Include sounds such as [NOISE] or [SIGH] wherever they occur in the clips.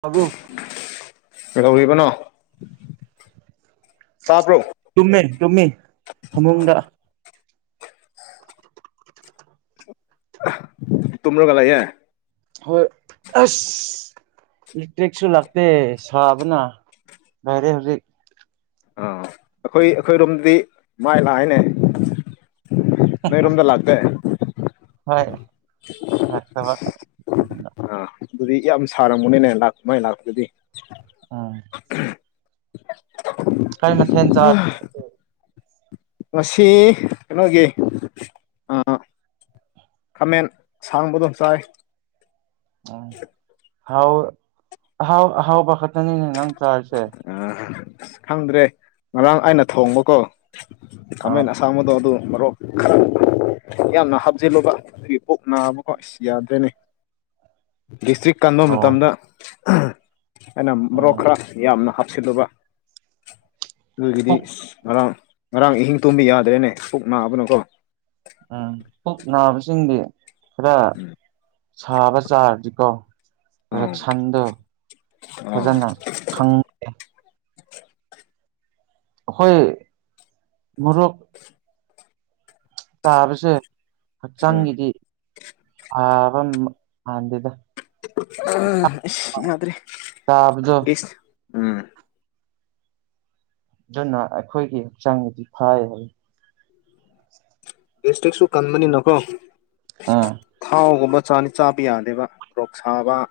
ꯇꯕ꯭ꯔ ꯀꯗꯧꯔꯤꯕꯅꯣ ꯇꯥꯕ꯭ꯔꯣ ꯇꯨꯝꯃꯦ ꯇꯨꯝꯃꯤ ꯐꯃꯨꯡꯗ ꯇꯨꯝ꯭ꯔꯣꯒꯂꯥꯏꯌꯦ ꯍꯣꯏ ꯑꯁ ꯏꯂꯦꯛꯇ꯭ꯔꯤꯛꯁꯨ ꯂꯥꯛꯇꯦ ꯁꯥꯕꯅ ꯂꯥꯏꯔꯦ ꯍꯧꯖꯤꯛ ꯑꯥ ꯑꯩꯈꯣꯏ ꯑꯩꯈꯣꯏꯔꯣꯝꯗꯤ ꯃꯥꯏ ꯂꯥꯛꯏꯅꯦ ꯅꯣꯏꯔꯣꯝꯗ ꯂꯥꯛ ꯏ [INAUDIBLE] ꯍꯣꯏ ꯅꯠꯇꯕ [INAUDIBLE] ꯑꯥ ꯑꯗꯨꯗꯤ ꯌꯥꯝ ꯁꯥꯔꯝꯃꯅꯤꯅꯦ ꯂꯥꯛꯄ ꯃꯥꯏ ꯂꯥꯛꯄꯗꯗꯤ ꯎꯝ ꯀꯩ ꯃꯊꯦꯜ ꯆꯥ ꯍꯥ [INAUDIBLE] ꯉꯁꯤ ꯀꯩꯅꯣꯒꯤ ꯑꯥ ꯈꯥꯃꯦꯟ ꯑꯁꯥꯡꯕꯗꯣ ꯆꯥꯏ ꯎꯝ ꯑꯍꯥꯎ ꯑꯍꯥꯎ ꯑꯍꯥꯎꯕ ꯈꯠꯇꯅꯤꯅꯦ ꯅꯪ ꯆꯥꯔꯤꯁꯦ ꯑ ꯑꯁ ꯈꯪꯗ꯭ꯔꯦ ꯉꯔꯥꯡ ꯑꯩꯅ ꯊꯣꯡꯕꯀꯣ ꯑꯥ ꯈꯥꯃꯦꯟ ꯑꯁꯡꯗꯣ ꯑꯗꯨ ꯃꯔꯣꯛ ꯈꯔ ꯌꯥꯝꯅ ꯍꯥꯞꯆꯤꯜꯂꯨꯕ ꯑꯗꯨꯒꯤ ꯄꯨꯛ ꯅꯥꯕꯀꯣ ꯑꯩ ꯌꯥꯗ꯭ꯔꯦꯅꯦ ꯗꯤꯁꯇ꯭ꯔꯤꯛ ꯀꯟꯕ ꯑꯣ ꯃꯇꯝꯗ ꯑꯩꯅ ꯃꯣꯔꯣꯛ ꯎꯝ ꯈꯔ ꯌꯥꯝꯅ ꯍꯥꯞꯆꯤꯜꯂꯨꯕ ꯑꯗꯨꯒꯤꯗꯤ ꯄꯨꯛ ꯉꯔꯥꯡ ꯉꯔꯥꯡ ꯑꯍꯤꯡ ꯇꯨꯝꯕ ꯌꯥꯗ꯭ꯔꯦꯅꯦ ꯄꯨꯛ ꯅꯥꯕꯅꯀꯣ ꯎꯝ ꯄꯨꯛ ꯅꯥꯕꯁꯤꯡꯗꯤ ꯈꯔ ꯁꯥꯕ ꯆꯥꯔꯗꯤꯀꯣ ꯔ ꯑꯥ ꯁꯟꯗ ꯑꯥ ꯈꯖꯅ ꯈꯪ ꯍꯣꯏ ꯃꯨꯔꯣꯛ ꯇꯥꯕꯁꯦ ꯎꯝ ꯍꯛꯆꯥꯡꯒꯤꯗꯤ ꯊꯥꯕ ꯃꯥꯟꯗꯦꯗ ꯌꯥ꯭ꯗꯔꯦ ꯇꯥꯕꯗꯣ ꯑꯁ ꯎꯝ ꯑꯗꯨꯅ ꯑꯩꯈꯣꯏꯒꯤ ꯍꯛꯆꯥꯡꯗꯗꯤ ꯐꯥꯏ ꯍꯥꯏ ꯁꯇꯔꯤꯛꯁꯨ ꯀꯟꯕꯅꯤꯅꯀꯣ ꯎꯝ ꯊꯥꯎꯒꯨꯝꯕ ꯆꯥꯅꯤ ꯆꯥꯕ ꯌꯥꯗꯦꯕ ꯔꯣꯛ ꯁꯥꯕ ꯑ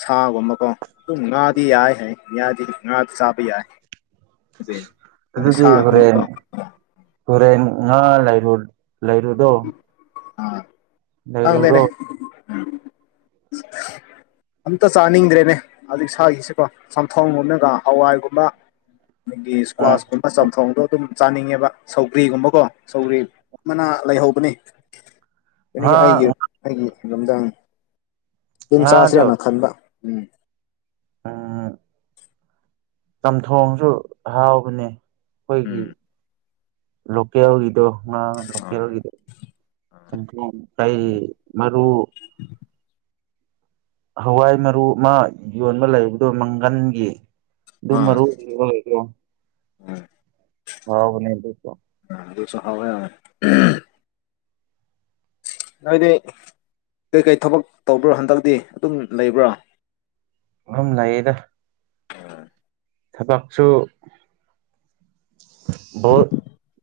ꯁꯥꯒꯨꯝꯕꯀꯣ ꯑꯗꯨꯝ ꯉꯥꯗꯤ ꯌꯥꯏ ꯍꯥꯏ ꯉꯗꯤ ꯉꯥꯗꯤ ꯆꯥꯕ ꯌꯥꯏ ꯑꯗꯨ ꯀꯩꯅꯣ ꯁꯥꯒꯨꯝꯕ ꯇꯨꯔꯦꯟ ꯉꯥ ꯂꯩꯔꯨ ꯂꯩꯔꯨꯗꯣ ꯑꯥ ꯈꯪꯗꯦꯅꯦ ꯂꯩꯔꯨꯔꯣ [UNINTELLIGIBLE] ꯑꯝꯇ ꯆꯥꯅꯤꯡꯗ꯭ꯔꯦꯅꯦ ꯑꯗꯨꯒꯤ ꯁꯥꯒꯤꯁꯤꯀꯣ ꯆꯝꯊꯣꯡꯒꯨꯝꯝꯅꯒ ꯍꯋꯥꯏꯒꯨꯝꯕ ꯑꯩꯗꯤ ꯎꯝ ꯏꯁꯀ꯭ꯋꯥꯁꯀꯨꯝꯕ ꯆꯝꯊꯣꯡꯗꯣ ꯑꯗꯨꯝ ꯆꯥꯅꯤꯡꯉꯦꯕ ꯁꯧꯒ꯭ꯔꯤꯒꯨꯝꯕꯀꯣ ꯁꯧꯒ꯭ꯔꯤ ꯃꯅꯥ ꯂꯩꯍꯧꯕꯅꯤ ꯑꯗꯒꯤ ꯉꯥ ꯑꯩꯒꯤ ꯑꯩꯒꯤ ꯔꯨꯝꯗ ꯌꯦꯟ ꯉꯥꯗꯣ ꯆꯥꯁꯦꯅ ꯈꯟꯕ ꯎꯝ ꯎꯝ ꯆꯝꯊꯣꯡꯁꯨ ꯍꯥꯎꯕꯅꯦ ꯑꯩꯈꯣꯏꯒꯤ ꯎꯝ ꯂꯣꯀꯦꯜꯒꯤꯗꯣ ꯉꯥ ꯑꯥ ꯂꯣꯀꯦꯜꯒꯤꯗꯣ ꯆꯝꯊꯣꯡ ꯃꯔꯨ ꯍꯋꯥꯏ ꯃꯔꯨ ꯑꯃ ꯌꯣꯟꯕ ꯂꯩꯕꯗꯣ ꯃꯪꯒꯟꯒꯤ ꯑꯗꯨꯝ ꯑꯥ ꯃꯔꯨꯞ [INAUDIBLE] ꯎꯝ [INAUDIBLE] ꯍꯥꯎꯕꯅꯦ ꯑꯗꯨꯁꯨ ꯑꯗꯨꯁꯨ ꯍꯥꯎꯋꯦ ꯍꯥꯎꯋꯦ ꯅꯣꯏꯗꯤ ꯀꯩꯀꯩ ꯊꯕꯛ ꯇꯧꯕ꯭ꯔꯣ ꯍꯟꯗꯛꯇꯤ ꯑꯗꯨꯝ ꯂꯩꯕ꯭ꯔꯣ ꯑꯗꯨꯝ ꯂꯩꯌꯦꯗ ꯊꯕꯛꯁꯨ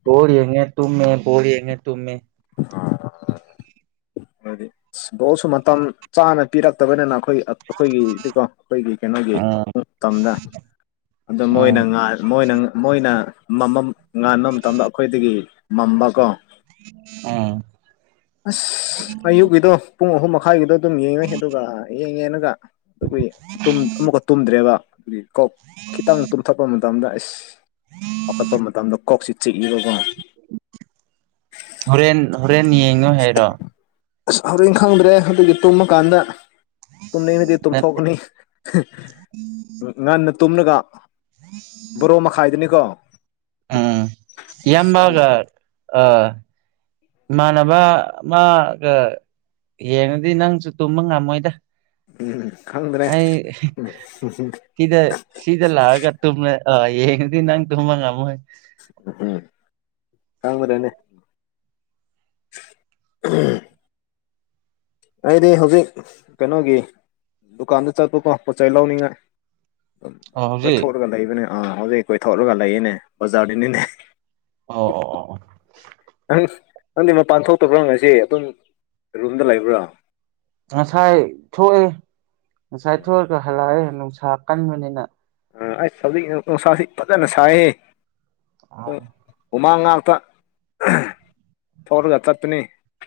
ꯇꯔꯤ ꯌꯦꯉꯦ ꯇꯨꯝꯃꯦ ꯃꯦꯔꯤ ꯌꯦꯉꯦ ꯇꯨꯝ ꯃꯦꯃꯦ ꯑ ꯍꯥꯏꯗꯤ ꯕꯣꯜꯁꯨ ꯃꯇꯝ ꯆꯥꯅ ꯄꯤꯔꯛꯇꯕꯅꯤꯅ ꯑꯩꯈꯣꯏ ꯑꯩꯈꯣꯏꯒꯤꯗꯤ ꯀꯣ ꯑꯩꯈꯣꯏꯒꯤ ꯀꯩꯅꯣꯒꯤ ꯎꯝ ꯇꯝꯗ ꯑꯗꯨ ꯎꯝ ꯃꯣꯏꯅ ꯃꯣꯏꯅ ꯃꯣꯏꯅ ꯃꯃꯝ ꯉꯥꯟꯕ ꯃꯇꯝꯗ ꯑꯩꯈꯣꯏꯗꯒꯤ ꯃꯝꯕ ꯀꯣ ꯑꯥꯝ ꯑꯁ ꯑꯌꯨꯛꯀꯤꯗꯣ ꯄꯨꯡ ꯑꯍꯨꯝ ꯃꯈꯥꯏꯒꯤꯗꯣ ꯑꯗꯨꯝ ꯌꯦꯡꯉꯦ ꯑꯗꯨꯒ ꯌꯦꯡꯉꯦꯅꯒ ꯇꯨꯝ ꯑꯃꯨꯛꯀ ꯇꯨꯝꯗ꯭ꯔꯦꯕ ꯀꯣꯛ ꯈꯤꯇꯪ ꯇꯨꯝꯊꯣꯛꯄ ꯃꯇꯝꯗ ꯑꯦꯁ ꯍꯧꯈꯠꯄ ꯃꯇꯝꯗ ꯀꯣꯛꯁꯤ ꯆꯤꯛꯏꯕꯒꯨꯝ ꯍꯣꯔꯦꯟ ꯍꯣꯔꯦꯟ ꯌꯦꯡꯉꯣ ꯍꯥꯏꯔꯣ ꯑꯁ ꯍꯣꯔꯦꯟ ꯈꯪꯗ꯭ꯔꯦ ꯑꯗꯨꯒꯤ ꯇꯨꯝꯃꯀꯥꯟꯗ ꯇꯨꯝꯅꯤꯡꯂꯗꯤ ꯅꯠꯇꯦ ꯇꯨꯝꯊꯣꯛꯀꯅꯤ ꯉꯟꯅ ꯇꯨꯝꯂꯒ ꯕꯣꯔꯣ ꯃꯈꯥꯏꯗꯅꯤꯀꯣ ꯎꯝ ꯑꯁ ꯑꯗꯨꯗꯤ ꯏꯌꯥꯝꯝꯕꯒ ꯑ ꯏꯃꯥꯟꯅꯕ ꯑꯃꯒ ꯌꯦꯡꯉꯗꯤ ꯅꯪꯁꯨ ꯇꯨꯝꯕ ꯉꯝꯃꯣꯏꯗ ꯎꯝ ꯈꯪꯗ꯭ꯔꯦ ꯑꯩ ꯁꯤꯗ ꯁꯤꯗ ꯂꯥꯛꯑꯒ ꯇꯨꯝꯕ ꯌꯦꯉꯗꯤ ꯅꯪ ꯇꯨꯝꯕ ꯉꯝꯃꯣꯏ ꯎꯝ [UNINTELLIGIBLE] ꯑꯩꯗꯤ ꯍꯧꯖꯤꯛ ꯀꯩꯅꯣꯒꯤ ꯗꯨꯀꯥꯟꯗ ꯆꯠꯄꯀꯣ ꯄꯣꯠ ꯆꯩ ꯂꯧꯅꯤꯡꯉꯥꯏ ꯑꯣ ꯍꯧꯖꯤꯛ ꯀꯣꯏꯊꯣꯛꯂꯒ ꯂꯩꯕꯅꯦ ꯑꯥ ꯍꯧꯖꯤꯛ ꯀꯣꯏꯊꯣꯛꯂꯒ ꯂꯩꯌꯦꯅꯦ ꯕꯖꯥꯔꯗꯅꯤꯅꯦ ꯑꯣ ꯑꯣ ꯑꯣ ꯅꯪ ꯅꯪꯗꯤ ꯃꯄꯥꯟ ꯊꯣꯛꯇꯕ꯭ꯔꯣ ꯉꯁꯤ ꯑꯗꯨꯝ ꯔꯨꯝꯗ ꯂꯩꯕ꯭ꯔꯣ ꯉꯁꯥꯏ ꯊꯣꯛꯢ ꯉꯁꯥꯏ ꯊꯣꯛꯑꯒ ꯍꯜꯂꯛꯑꯦ ꯅꯨꯡꯁꯥ ꯀꯟꯕꯅꯤꯅ ꯑꯩꯁ ꯍꯧꯖꯤꯛ ꯅꯨꯡꯁꯥꯁꯦ ꯐꯖꯟꯅ ꯁꯥꯢꯍꯦ ꯑꯝ ꯍꯨꯃꯥꯡ ꯉꯥꯛꯇ ꯊꯣꯔꯒ ꯆꯠꯄꯅꯤ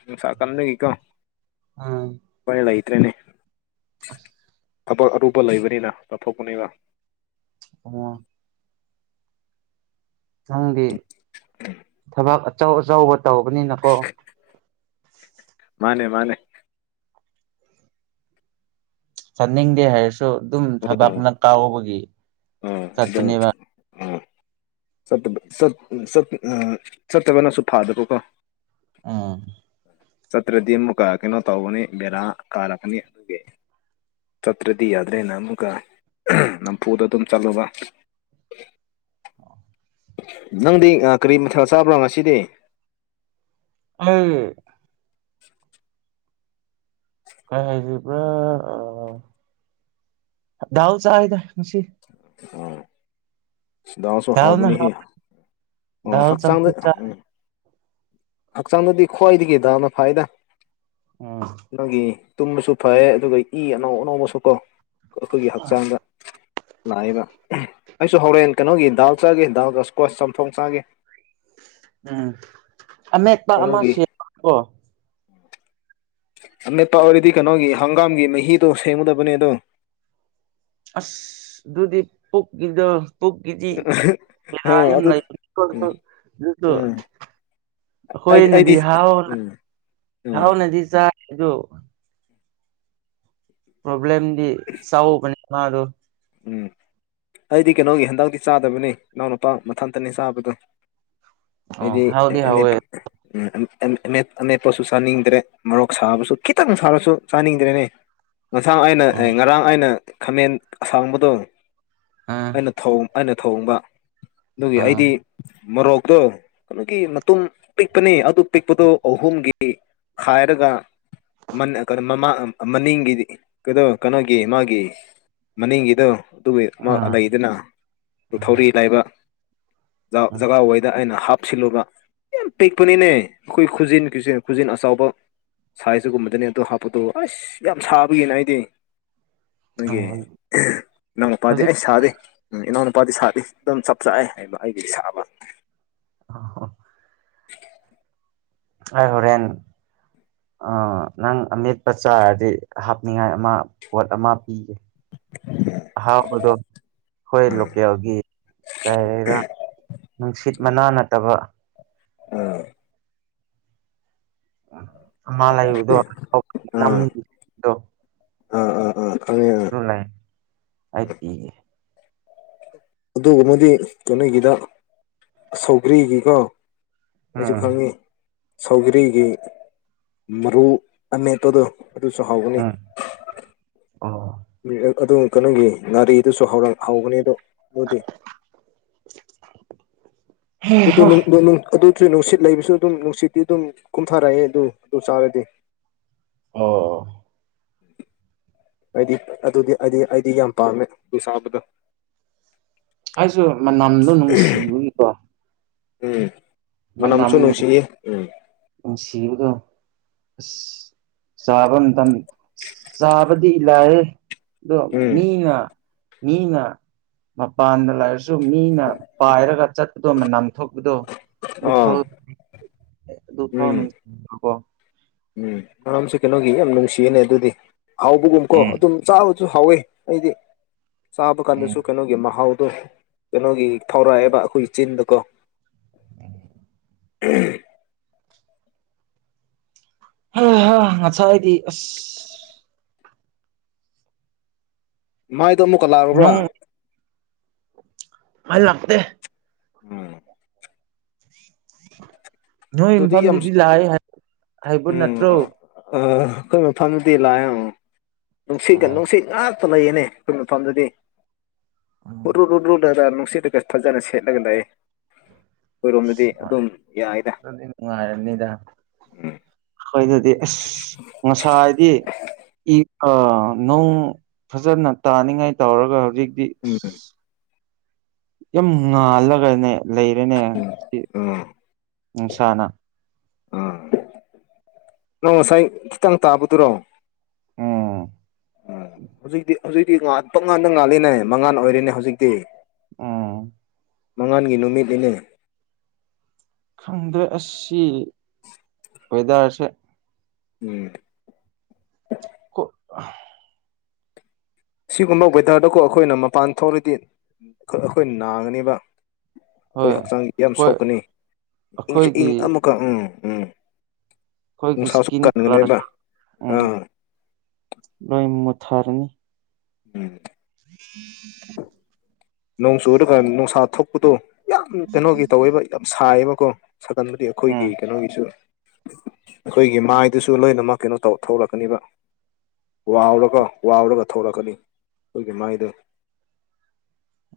ꯅꯨꯡꯁꯥ ꯀꯟꯕꯒꯤꯀꯣ ꯎꯝ ꯎꯄꯥꯢ ꯂꯩꯇ꯭ꯔꯦꯅꯦ ꯑꯁ ꯊꯕꯛ ꯑꯔꯨꯕ ꯂꯩꯕꯅꯤꯅ ꯆꯠꯊꯣꯛꯄꯅꯤꯕ ꯑꯣ ꯅꯪꯗꯤ ꯊꯕꯛ ꯑꯆꯧ ꯑꯆꯧꯕ ꯇꯧꯕꯅꯤꯅꯀꯣ ꯃꯥꯅꯦ ꯃꯥꯅꯦ ꯆꯥꯅꯤꯡꯗꯦ ꯍꯥꯏꯔꯁꯨ ꯑꯗꯨꯝ ꯎꯝ ꯊꯕꯛꯅ ꯀꯥꯎꯕꯒꯤ ꯎꯝ ꯑꯗꯨꯝ ꯆꯠꯄꯅꯦꯕ ꯆꯠꯇꯕ ꯆꯠ ꯆꯠ ꯆꯠꯇꯕꯅꯁꯨ ꯐꯥꯗꯕꯀꯣ ꯎꯝ ꯆꯠꯇ꯭ꯔꯗꯤ ꯑꯃꯨꯛꯀ ꯀꯩꯅꯣ ꯇꯧꯒꯅꯤ ꯕꯦꯔꯥ ꯀꯥꯔꯛꯀꯅꯤ ꯑꯗꯨꯒꯤ ꯆꯠꯇ꯭ꯔꯗꯤ ꯌꯥꯗ꯭ꯔꯦꯅ ꯑꯃꯨꯛꯀ ꯅꯝꯐꯨꯗ ꯑꯗꯨꯝ ꯆꯠꯂꯕ [INAUDIBLE] ꯅꯪꯗꯤ ꯀꯔꯤ ꯃꯊꯦꯜ ꯆꯥꯕ꯭ꯔꯣ ꯉꯁꯤꯗꯤ ꯑꯩ [UNINTELLIGIBLE] ꯗꯥꯜ ꯆꯥꯢꯗ ꯉꯁꯤ ꯑꯣ ꯗꯥꯜꯁꯨ ꯗꯥꯜꯅ ꯍꯥꯎꯕꯅꯤꯍꯦ ꯍꯥꯎ ꯎꯝ ꯗꯥꯜ ꯍꯛꯆꯥꯡꯗ ꯆꯝꯐꯨꯠ ꯆꯥꯏ ꯎꯝ ꯍꯛꯆꯥꯡꯗꯗꯤ ꯈ꯭ꯋꯥꯏꯗꯤꯒꯤ ꯗꯥꯜꯅ ꯐꯥꯏꯗ ꯎꯝ ꯅꯣꯏꯒꯤ ꯇꯨꯝꯕꯁꯨ ꯐꯩ ꯑꯗꯨꯒ ꯏ ꯑꯅꯧ ꯑꯅꯧꯕꯁꯨ ꯀꯣ ꯑꯩꯈꯣꯏꯒꯤ ꯍꯛꯆꯥꯡꯗ ꯂꯥꯛꯏꯕ ꯑꯩꯁꯨ ꯍꯣꯔꯦꯟ ꯀꯩꯅꯣꯒꯤ ꯗꯥꯜ ꯆꯥꯒꯦ ꯗꯥꯜ ꯁꯀ꯭ꯋꯥꯁ ꯆꯝꯊꯣꯡ ꯆꯥꯒꯦ ꯎꯝ ꯑꯃꯦꯠꯄ ꯑꯃ ꯀꯩꯅꯣꯒꯤ ꯁꯤ ꯀꯣ ꯑꯃꯦꯠꯄ ꯑꯣꯏꯔꯗꯤ ꯀꯩꯅꯣꯒꯤ ꯍꯪꯒꯥꯝꯒꯤ ꯃꯍꯤꯗꯣ ꯁꯦꯝꯒꯗꯕꯅꯦ ꯑꯗꯣ ꯑꯁ ꯑꯗꯨꯗꯤ ꯄꯨꯛꯀꯤꯗ ꯄꯨꯛꯀꯤꯖꯤ ꯑ ꯕꯦꯔꯥ ꯌꯥꯝ ꯑꯗꯨ ꯂꯩꯕꯅꯤꯀꯣ ꯎꯝ ꯑꯗꯨꯗꯣ ꯎꯝ ꯑꯩꯗꯤ ꯑꯩꯗꯤ ꯑꯈꯣꯏꯅꯗꯤ ꯍꯥꯎꯅ ꯎꯝ ꯎꯝ ꯍꯥꯎꯅꯗꯤ ꯆꯥꯏ ꯑꯗꯣ ꯄ꯭ꯔꯣꯕ꯭ꯂꯦꯝꯗꯤ ꯆꯥꯎꯕꯅꯦ ꯃꯥꯗꯣ ꯎꯝ ꯑꯩꯗꯤ ꯀꯩꯅꯣꯒꯤ ꯍꯟꯗꯛꯇꯤ ꯆꯥꯗꯕꯅꯦ ꯏꯅꯥꯎ ꯅꯨꯄꯥ ꯃꯊꯟꯇꯅꯦ ꯆꯥꯕꯗꯣ ꯑꯣ ꯃꯗꯤ ꯍꯥꯎꯗꯤ [INAUDIBLE] ꯍꯥꯎꯋꯦ ꯎ ꯑꯃꯦꯠꯄꯁꯨ ꯆꯥꯅꯤꯡꯗ꯭ꯔꯦ ꯃꯔꯣꯔꯣꯛ ꯁꯥꯕꯁꯨ ꯈꯤꯇꯪ ꯁꯥꯔꯁꯨ ꯆꯥꯅꯤꯡꯗ꯭ꯔꯦꯅꯦ ꯉꯁꯥꯡ ꯑꯩꯅ ꯑꯦ ꯑꯣ ꯉꯔꯥꯡ ꯑꯩꯅ ꯈꯥꯃꯦꯟ ꯑꯁꯥꯡꯕꯗꯣ ꯑꯥ ꯑꯩꯅ ꯑꯩꯅ ꯊꯧꯍꯣꯡꯕ ꯑꯗꯨꯒꯤ ꯑꯥ ꯑꯩꯗꯤ ꯃꯣꯔꯣꯛꯇꯣ ꯀꯩꯅꯣꯒꯤ ꯃꯇꯨꯡꯨꯝ ꯄꯤꯛꯄꯅꯤ ꯑꯗꯨ ꯄꯤꯛꯄꯗꯨꯣ ꯑꯍꯨꯝꯒꯤ ꯈꯥꯏꯔꯒ ꯃꯃ ꯃꯅꯤꯡꯒꯤꯗꯤ ꯀꯩꯅꯣ ꯀꯩꯅꯣꯒꯤ ꯃꯥꯒꯤ ꯃꯅꯤꯡꯒꯤꯗꯣ ꯑꯗꯨꯕꯨ ꯑꯃ ꯑꯥ ꯂꯩꯗꯅ ꯊꯧꯔꯤ ꯂꯥꯏꯕ ꯑꯥ ꯖꯒꯥꯋꯥꯏꯗ ꯑꯩꯅ ꯍꯥꯞ ꯁꯤꯜꯂꯒ ꯌꯥꯝ ꯄꯤꯛꯄꯅꯤꯅꯦ ꯑꯩꯈꯣꯏ ꯈꯨꯖꯤꯟ ꯈꯨꯖꯤꯟ ꯑꯆꯥꯎꯕ ꯁꯥꯏꯖꯇꯒꯨꯝꯕꯗꯅꯦ ꯑꯣ ꯍꯥꯞꯄꯠꯇꯣ ꯑꯁ ꯌꯥꯝ ꯁꯥꯕꯒꯤꯅ ꯑꯩꯗꯤ ꯑ [INAUDIBLE] ꯅꯪ ꯃꯄꯥꯗꯤ ꯑꯩ ꯁꯥꯗꯦ ꯎꯝ ꯏꯅꯥꯎꯅ ꯅꯨꯄꯥꯗꯤ ꯁꯥꯗꯤ ꯑꯗꯨꯝ ꯆꯞ ꯆꯥꯦ ꯍꯥꯏꯕ ꯑꯩꯒꯤꯗꯤ ꯁꯥꯕ ꯑ ꯍ [INAUDIBLE] [INAUDIBLE] ꯑꯩ ꯍꯣꯔꯦꯟ ꯑ ꯅꯪ ꯑꯃꯦꯠꯄ ꯆꯥꯔꯗꯤ ꯍꯥꯞꯅꯤꯡꯉꯥꯏ ꯑꯃ ꯄꯣꯠ ꯑꯃ ꯄꯤꯒꯦ ꯑꯍꯥꯎꯕꯗꯣ ꯑꯩꯈꯣꯏ ꯎꯝ ꯂꯣꯀꯦꯜꯒꯤ ꯀꯔ ꯅꯨꯡꯁꯤꯠ ꯃꯅꯥ ꯅꯠꯇꯕ ꯎꯝ ꯎꯝ ꯂꯩꯕꯗꯨꯗꯣ ꯑꯥ ꯑꯥ ꯑꯥ ꯈꯪꯉꯦ ꯑꯥ ꯑꯩ ꯄꯤꯒꯦ ꯑꯗꯨꯒꯃꯗꯤ ꯀꯩꯅꯣꯒꯤꯗ ꯁꯧꯒ꯭ꯔꯤꯒꯤꯀꯣ ꯑꯩꯁꯨ ꯎꯝ ꯈꯪꯉꯤ ꯁꯧꯒꯔꯤꯒꯤ ꯃꯔꯨ ꯑꯅꯦꯠꯇꯨꯗꯣ ꯑꯗꯨꯁꯨ ꯍꯧꯒꯅꯤ ꯎꯝ ꯑꯣ ꯑꯗꯨ ꯀꯩꯅꯣꯒꯤ ꯒꯥꯥꯔꯤꯗꯨꯁꯨꯔ ꯍꯧꯒꯅꯤ ꯑꯗꯣ ꯑꯗꯨꯗꯤ [UNINTELLIGIBLE] ꯑꯗꯨ ꯑꯗꯨ ꯅꯨꯡꯁꯤꯠ ꯂꯩꯕꯁꯨ ꯑꯗꯨꯝ ꯅꯨꯡꯁꯤꯠꯇꯤ ꯑꯗꯨꯝ ꯀꯨꯝꯊꯥꯔꯛꯑꯦ ꯑꯗꯨ ꯑꯗꯨ ꯆꯥꯔꯗꯤ ꯑꯣ ꯑꯩꯗꯤ ꯑꯗꯨꯗꯤ ꯑꯩꯗꯤ ꯑꯩꯗꯤ ꯌꯥꯝ ꯄꯥꯝꯃꯦ ꯑꯗꯨ ꯁꯥꯕꯗꯣ ꯑꯩꯁꯨ ꯃꯅꯝꯗꯣ ꯅꯨꯡꯁꯤꯕꯒꯤꯀꯣ ꯎꯝ ꯃꯅꯝ ꯃꯅꯝꯁꯨ ꯅꯨꯡꯁꯤꯌꯦ ꯎꯝ ꯅꯨꯡꯁꯤꯕꯗꯣ ꯑ ꯆꯥꯕ ꯃꯇꯝ ꯆꯥꯕꯗꯤ ꯂꯥꯏꯑꯦ ꯗꯣ ꯎꯝ ꯃꯤꯅ ꯃꯤꯅ ꯃꯄꯥꯟꯗ ꯂꯩꯥꯔꯁꯨ ꯃꯤꯅ ꯄꯥꯏꯔꯒ ꯆꯠꯄꯗꯣ ꯃꯅꯝ ꯊꯣꯛꯄꯗꯣ ꯑꯗꯨ ꯑꯥ ꯐꯥꯎ ꯑꯗꯨ ꯐꯥꯎ ꯎꯝ ꯅꯨꯃꯤꯀꯣ [INAUDIBLE] ꯎꯝ ꯃꯔꯝꯁꯦ ꯀꯩꯅꯣꯒꯤ ꯌꯥꯝ ꯅꯨꯡꯁꯤꯌꯦꯅꯦ ꯑꯗꯨꯗꯤ ꯍꯥꯎꯕꯒꯨꯝ ꯀꯣ ꯎꯝ ꯑꯗꯨꯝ ꯆꯥꯕꯁꯨ ꯍꯥꯎꯋꯦ ꯑꯩꯗꯤ ꯆꯥꯕ ꯎꯝ ꯀꯥꯟꯗꯁꯨ ꯀꯩꯅꯣꯒꯤ ꯃꯍꯥꯎ ꯑꯣ ꯀꯩꯅꯣꯒꯤ ꯊꯧꯔꯛꯑꯦꯕ ꯑꯩꯈꯣꯏꯒꯤ ꯆꯤꯟꯗꯀꯣ ꯎꯝ [INAUDIBLE] ꯍ ꯍ ꯉꯁ ꯍꯥꯏꯗꯤ ꯑꯁ [INAUDIBLE] ꯃꯥꯏꯗꯣ ꯑꯃꯨꯛꯀ ꯂꯥꯛꯔꯕ꯭ꯔꯥ ꯅꯣꯡ ꯂꯜꯗꯦ ꯎꯝ ꯅꯣꯏ ꯑꯗꯨꯗꯤ ꯌꯥꯝ ꯏꯝꯐꯝꯗꯨꯗꯤ ꯂꯥꯛꯑ ꯍꯥꯏꯕ ꯅꯠꯇ꯭ꯔꯣ ꯑ ꯑꯩꯈꯣꯏ ꯃꯐꯝꯗꯨꯗꯤ ꯂꯥꯛꯑꯦ ꯑꯃ ꯅꯨꯡꯁꯤꯠꯀ ꯑꯥ ꯅꯨꯡꯁꯤꯠ ꯉꯥꯛ ꯂ ꯌꯦꯅꯦ ꯀ ꯐꯗꯗꯤ ꯎꯝ ꯍꯔ ꯈꯗ ꯅꯨꯡꯁꯤꯠꯠꯇꯒ ꯐꯖꯅ ꯁꯦꯠꯂꯒ ꯂꯩꯥꯛꯑ ꯑꯩꯈꯣꯏꯔꯣꯝꯗꯗꯤ ꯑꯗꯨꯝ ꯌꯥꯏꯗ ꯅꯨꯡꯉꯥꯏꯔꯝꯅꯤꯗ ꯎꯝ ꯑꯩꯈꯣꯏꯗꯗꯤ ꯑꯁ ꯉꯁꯥꯏ ꯍꯥꯏꯗꯤ ꯏ ꯑꯥ ꯅꯣꯡ ꯐꯖꯅ ꯇꯥꯅꯤꯡꯉꯥꯏ ꯇꯧꯔꯒ ꯍꯧꯖꯤꯛꯇꯤ ꯎꯝ ꯌꯥꯝ ꯉꯥꯜꯂꯒꯅꯦ ꯂꯩꯔꯦꯅꯦ ꯎꯝ ꯎꯝ ꯅꯨꯡꯁꯥꯅ ꯎꯝ ꯅꯪ ꯉꯁꯥꯏ ꯈꯤꯇꯪ ꯇꯥꯕꯗꯨꯔꯣ ꯎꯝ ꯎꯝ ꯍꯧꯖꯤꯛꯇꯤ ꯍꯧꯖꯤꯛꯇꯤ ꯉꯠꯄ ꯉꯥꯟꯗ ꯉꯥꯂꯤꯅꯦ ꯃꯉꯥꯟ ꯑꯣꯏꯔꯤꯅꯦ ꯍꯧꯖꯤꯛꯇꯤ ꯑꯥ [UNINTELLIGIBLE] ꯃꯉꯥꯟꯒꯤ ꯅꯨꯃꯤꯠꯅꯤꯅꯦ ꯈꯪꯗꯦ ꯑꯁꯤ ꯋꯦꯗꯔꯁꯦ ꯎꯝ ꯀ ꯁꯤꯒꯨꯝꯕ ꯋꯦꯗꯔꯗꯀꯣ ꯑꯩꯈꯣꯏꯅ ꯃꯄꯥꯟ ꯊꯣꯛꯔꯗꯤ ꯑꯩꯈꯣꯏꯅ ꯅꯥꯒꯅꯦꯕ ꯑꯩꯈꯣꯏ ꯍꯣꯏ ꯍꯛꯆꯥꯡ ꯌꯥꯝ ꯍꯣꯏ ꯁꯣꯛꯀꯅꯤ ꯏꯪ ꯑꯩꯈꯣꯏꯒꯤ ꯑꯃꯨꯀꯛ ꯎꯝ ꯎꯝ ꯑꯩꯈꯣꯏꯒꯤ ꯏꯁꯁꯨ ꯏꯁꯀꯤꯟ ꯀꯂꯔ ꯀꯒꯗꯕ ꯑ ꯎꯝ ꯂꯣꯏ ꯃꯨꯠꯊꯔꯅꯤ ꯎꯝ [UNINTELLIGIBLE] ꯅꯣꯡꯆꯨ ꯑꯗꯨꯒ ꯅꯨꯡꯁꯥ ꯊꯣꯛꯄꯗꯣ ꯌꯥꯝ ꯀꯩꯅꯣꯒꯤ ꯇꯧꯋꯦꯕ ꯌꯥꯝ ꯁꯥꯏꯌꯦꯕꯀꯣ ꯁꯥꯒꯟꯕꯗꯤ ꯑꯩꯈꯣꯏꯒꯤ ꯎꯝ ꯀꯩꯅꯣꯒꯤꯁꯨ ꯑꯩꯈꯣꯏꯒꯤ ꯃꯥꯏꯗꯨꯁꯨ ꯂꯣꯏꯅꯃꯛ ꯀꯩꯅꯣ ꯇꯧ ꯊꯣꯛꯂꯛꯀꯅꯤꯕ ꯋꯥꯎꯔꯒ ꯋꯥꯎꯔꯒ ꯊꯂꯛꯀꯅꯤ ꯑꯩꯈꯣꯏꯒꯤ ꯃꯥꯏꯗꯣ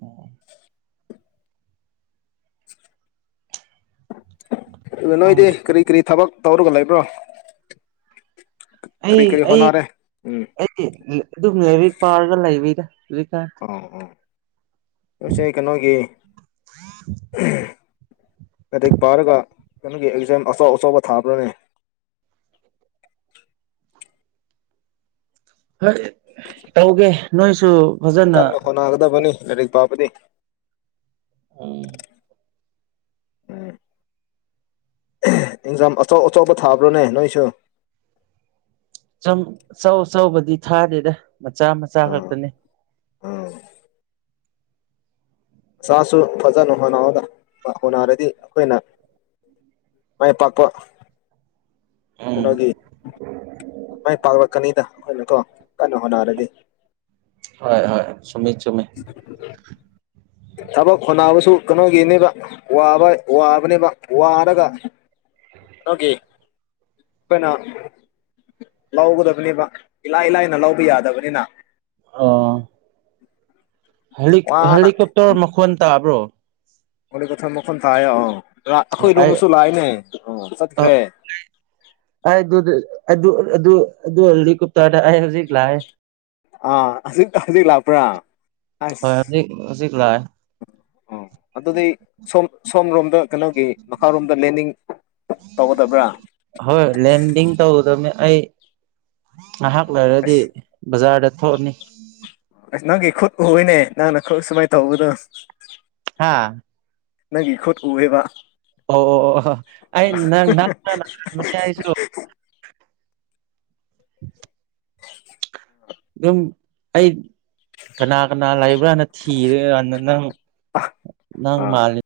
ꯑꯣ ꯑꯗꯨ ꯅꯣꯏꯗꯤ ꯈꯪꯗ꯭ꯔꯦ ꯀꯔꯤ ꯀꯔꯤ ꯊꯕꯛ ꯇꯧꯔꯒ ꯂꯩꯕ꯭ꯔꯣ ꯀꯔꯤ ꯑꯩ ꯀꯔꯤ ꯑꯩ ꯍꯣꯠꯅꯔꯦ ꯎꯝ ꯑꯩ ꯑꯗꯨꯝ ꯂꯥꯏꯔꯤꯛ ꯄꯥꯔꯒ ꯂꯩꯕꯩꯗ ꯍꯧꯖꯤ ꯀꯥꯏ ꯑꯣ ꯑꯣ ꯄꯁꯦ ꯀꯩꯅꯣꯒꯤ ꯃꯦꯇꯛ ꯄꯥꯔꯒ ꯀꯩꯅꯣꯒꯤ ꯑꯦꯛꯖꯥꯝ ꯑꯆꯥꯎ ꯑꯆꯕ ꯊꯥꯕ꯭ꯔꯅꯦ ꯍꯣꯏ ꯇꯧꯒꯦ ꯅꯣꯏꯁꯨ ꯐꯖꯅ ꯀꯟꯅ ꯍꯅꯥꯒꯗꯕꯅꯤ ꯂꯔꯤ ꯄꯥꯄꯗꯤ ꯑ ꯎꯝ ꯑꯦꯛꯖꯥꯝ ꯑꯆꯧ ꯑꯆꯧꯕ ꯊꯥꯕ꯭ꯔꯣꯅꯦ ꯅꯣꯏꯁꯨ ꯑꯧ ꯑꯆꯧꯕꯗꯤ ꯊꯥꯗꯦꯗ ꯃꯆꯥ ꯃꯆꯥ ꯈꯛꯇꯅꯦ ꯑꯝ ꯃꯥꯁꯨ ꯐꯖꯅ ꯍꯣꯠꯅꯗ ꯍꯣꯠꯅꯔꯗꯤ ꯑꯩꯈꯣꯏꯅ ꯃꯥꯏ ꯄꯥꯛꯄ ꯎꯝ ꯀꯩꯅꯣꯒꯤ ꯃꯥꯏ ꯄꯥꯛꯂꯛꯀꯅꯤꯗ ꯑꯩꯈꯣꯏꯅ ꯀꯣ ꯀꯟꯅ ꯍꯣꯠꯅꯔꯗꯤ ꯍꯣꯏ ꯍꯣꯏ ꯁꯃꯤ ꯆꯃꯤ ꯊꯕꯛ ꯍꯣꯅꯕꯁꯨ ꯀꯩꯅꯣꯒꯤꯅꯦꯕ ꯋꯥꯕ ꯋꯥꯕꯅꯦꯕ ꯋꯥꯔꯒ ꯑꯣꯒꯤꯦꯅ ꯂꯧꯒꯗꯕꯅꯤꯕ ꯏꯂꯥꯏ ꯂꯥꯏꯅ ꯂꯧꯕ ꯌꯥꯗꯕꯅꯤꯅ ꯑꯥ ꯋꯥꯅ ꯍꯦꯂꯤꯀꯣꯞꯇꯔ ꯃꯈꯣꯟ ꯇꯥꯕ꯭ꯔꯣ ꯃꯀꯊ ꯃꯈꯟ ꯇꯥꯏ ꯑ ꯑꯩ ꯑꯩꯈꯣꯏꯗꯣꯝꯃꯁꯨ ꯂꯥꯛꯑꯅꯦ ꯑ ꯆꯠꯈ꯭ꯔꯦ ꯑꯩ ꯑꯗꯨ ꯑꯗꯨ ꯑꯗꯨ ꯑꯗꯨ ꯀꯨꯞꯇ ꯑꯩ ꯍꯧꯖꯤꯛ ꯂꯥꯛꯑꯦ ꯑ ꯍꯧꯖꯤꯛ ꯍꯧꯖꯤꯛ ꯂꯥꯛꯄ꯭ꯔꯥ ꯍꯣꯏ ꯑꯁ ꯍꯧꯖꯤꯛꯖꯤꯛꯂꯥꯛꯑꯦ ꯑꯣ ꯑꯗꯨꯗꯤ ꯁꯣꯝ ꯁꯣꯝ ꯔꯣꯝꯗ ꯀꯩꯅꯣꯒꯤ ꯃꯈꯥꯔꯣꯝꯗ ꯂꯦꯟꯅꯤꯡ ꯇꯧꯒꯗꯕ꯭ꯔꯥ ꯍꯣꯏ ꯂꯦꯟꯗꯤꯡ ꯇꯧꯒꯗꯕꯅꯤ ꯑꯩ ꯉꯥꯏꯍꯥꯛ ꯂꯩꯔꯗꯤ ꯑꯁ ꯕꯖꯥꯔꯗ ꯊꯣꯛꯑꯅꯤ ꯑꯁ ꯅꯪꯒꯤ ꯈꯨꯠ ꯎꯏꯅꯦ ꯅꯪꯅ ꯈꯨꯠ ꯁꯨꯃꯥꯏꯅ ꯇꯧꯕꯗꯣ ꯍꯥꯥ ꯅꯪꯒꯤ ꯈꯨꯠ ꯎꯑꯦꯕ ꯑꯣ ꯑꯣ ꯑꯣ ꯑꯩ ꯅꯪ ꯅꯥꯟ ꯈꯕꯅꯦ ꯑꯩꯁꯨ ꯑꯗꯨꯝ ꯑꯩ ꯀꯅꯥ ꯀꯅꯥ ꯂꯩꯕ꯭ꯔꯥꯅ ꯊꯤꯔꯦꯥꯟꯅ ꯅꯪ ꯅꯪ ꯑꯥ ꯃꯥꯜꯂꯤ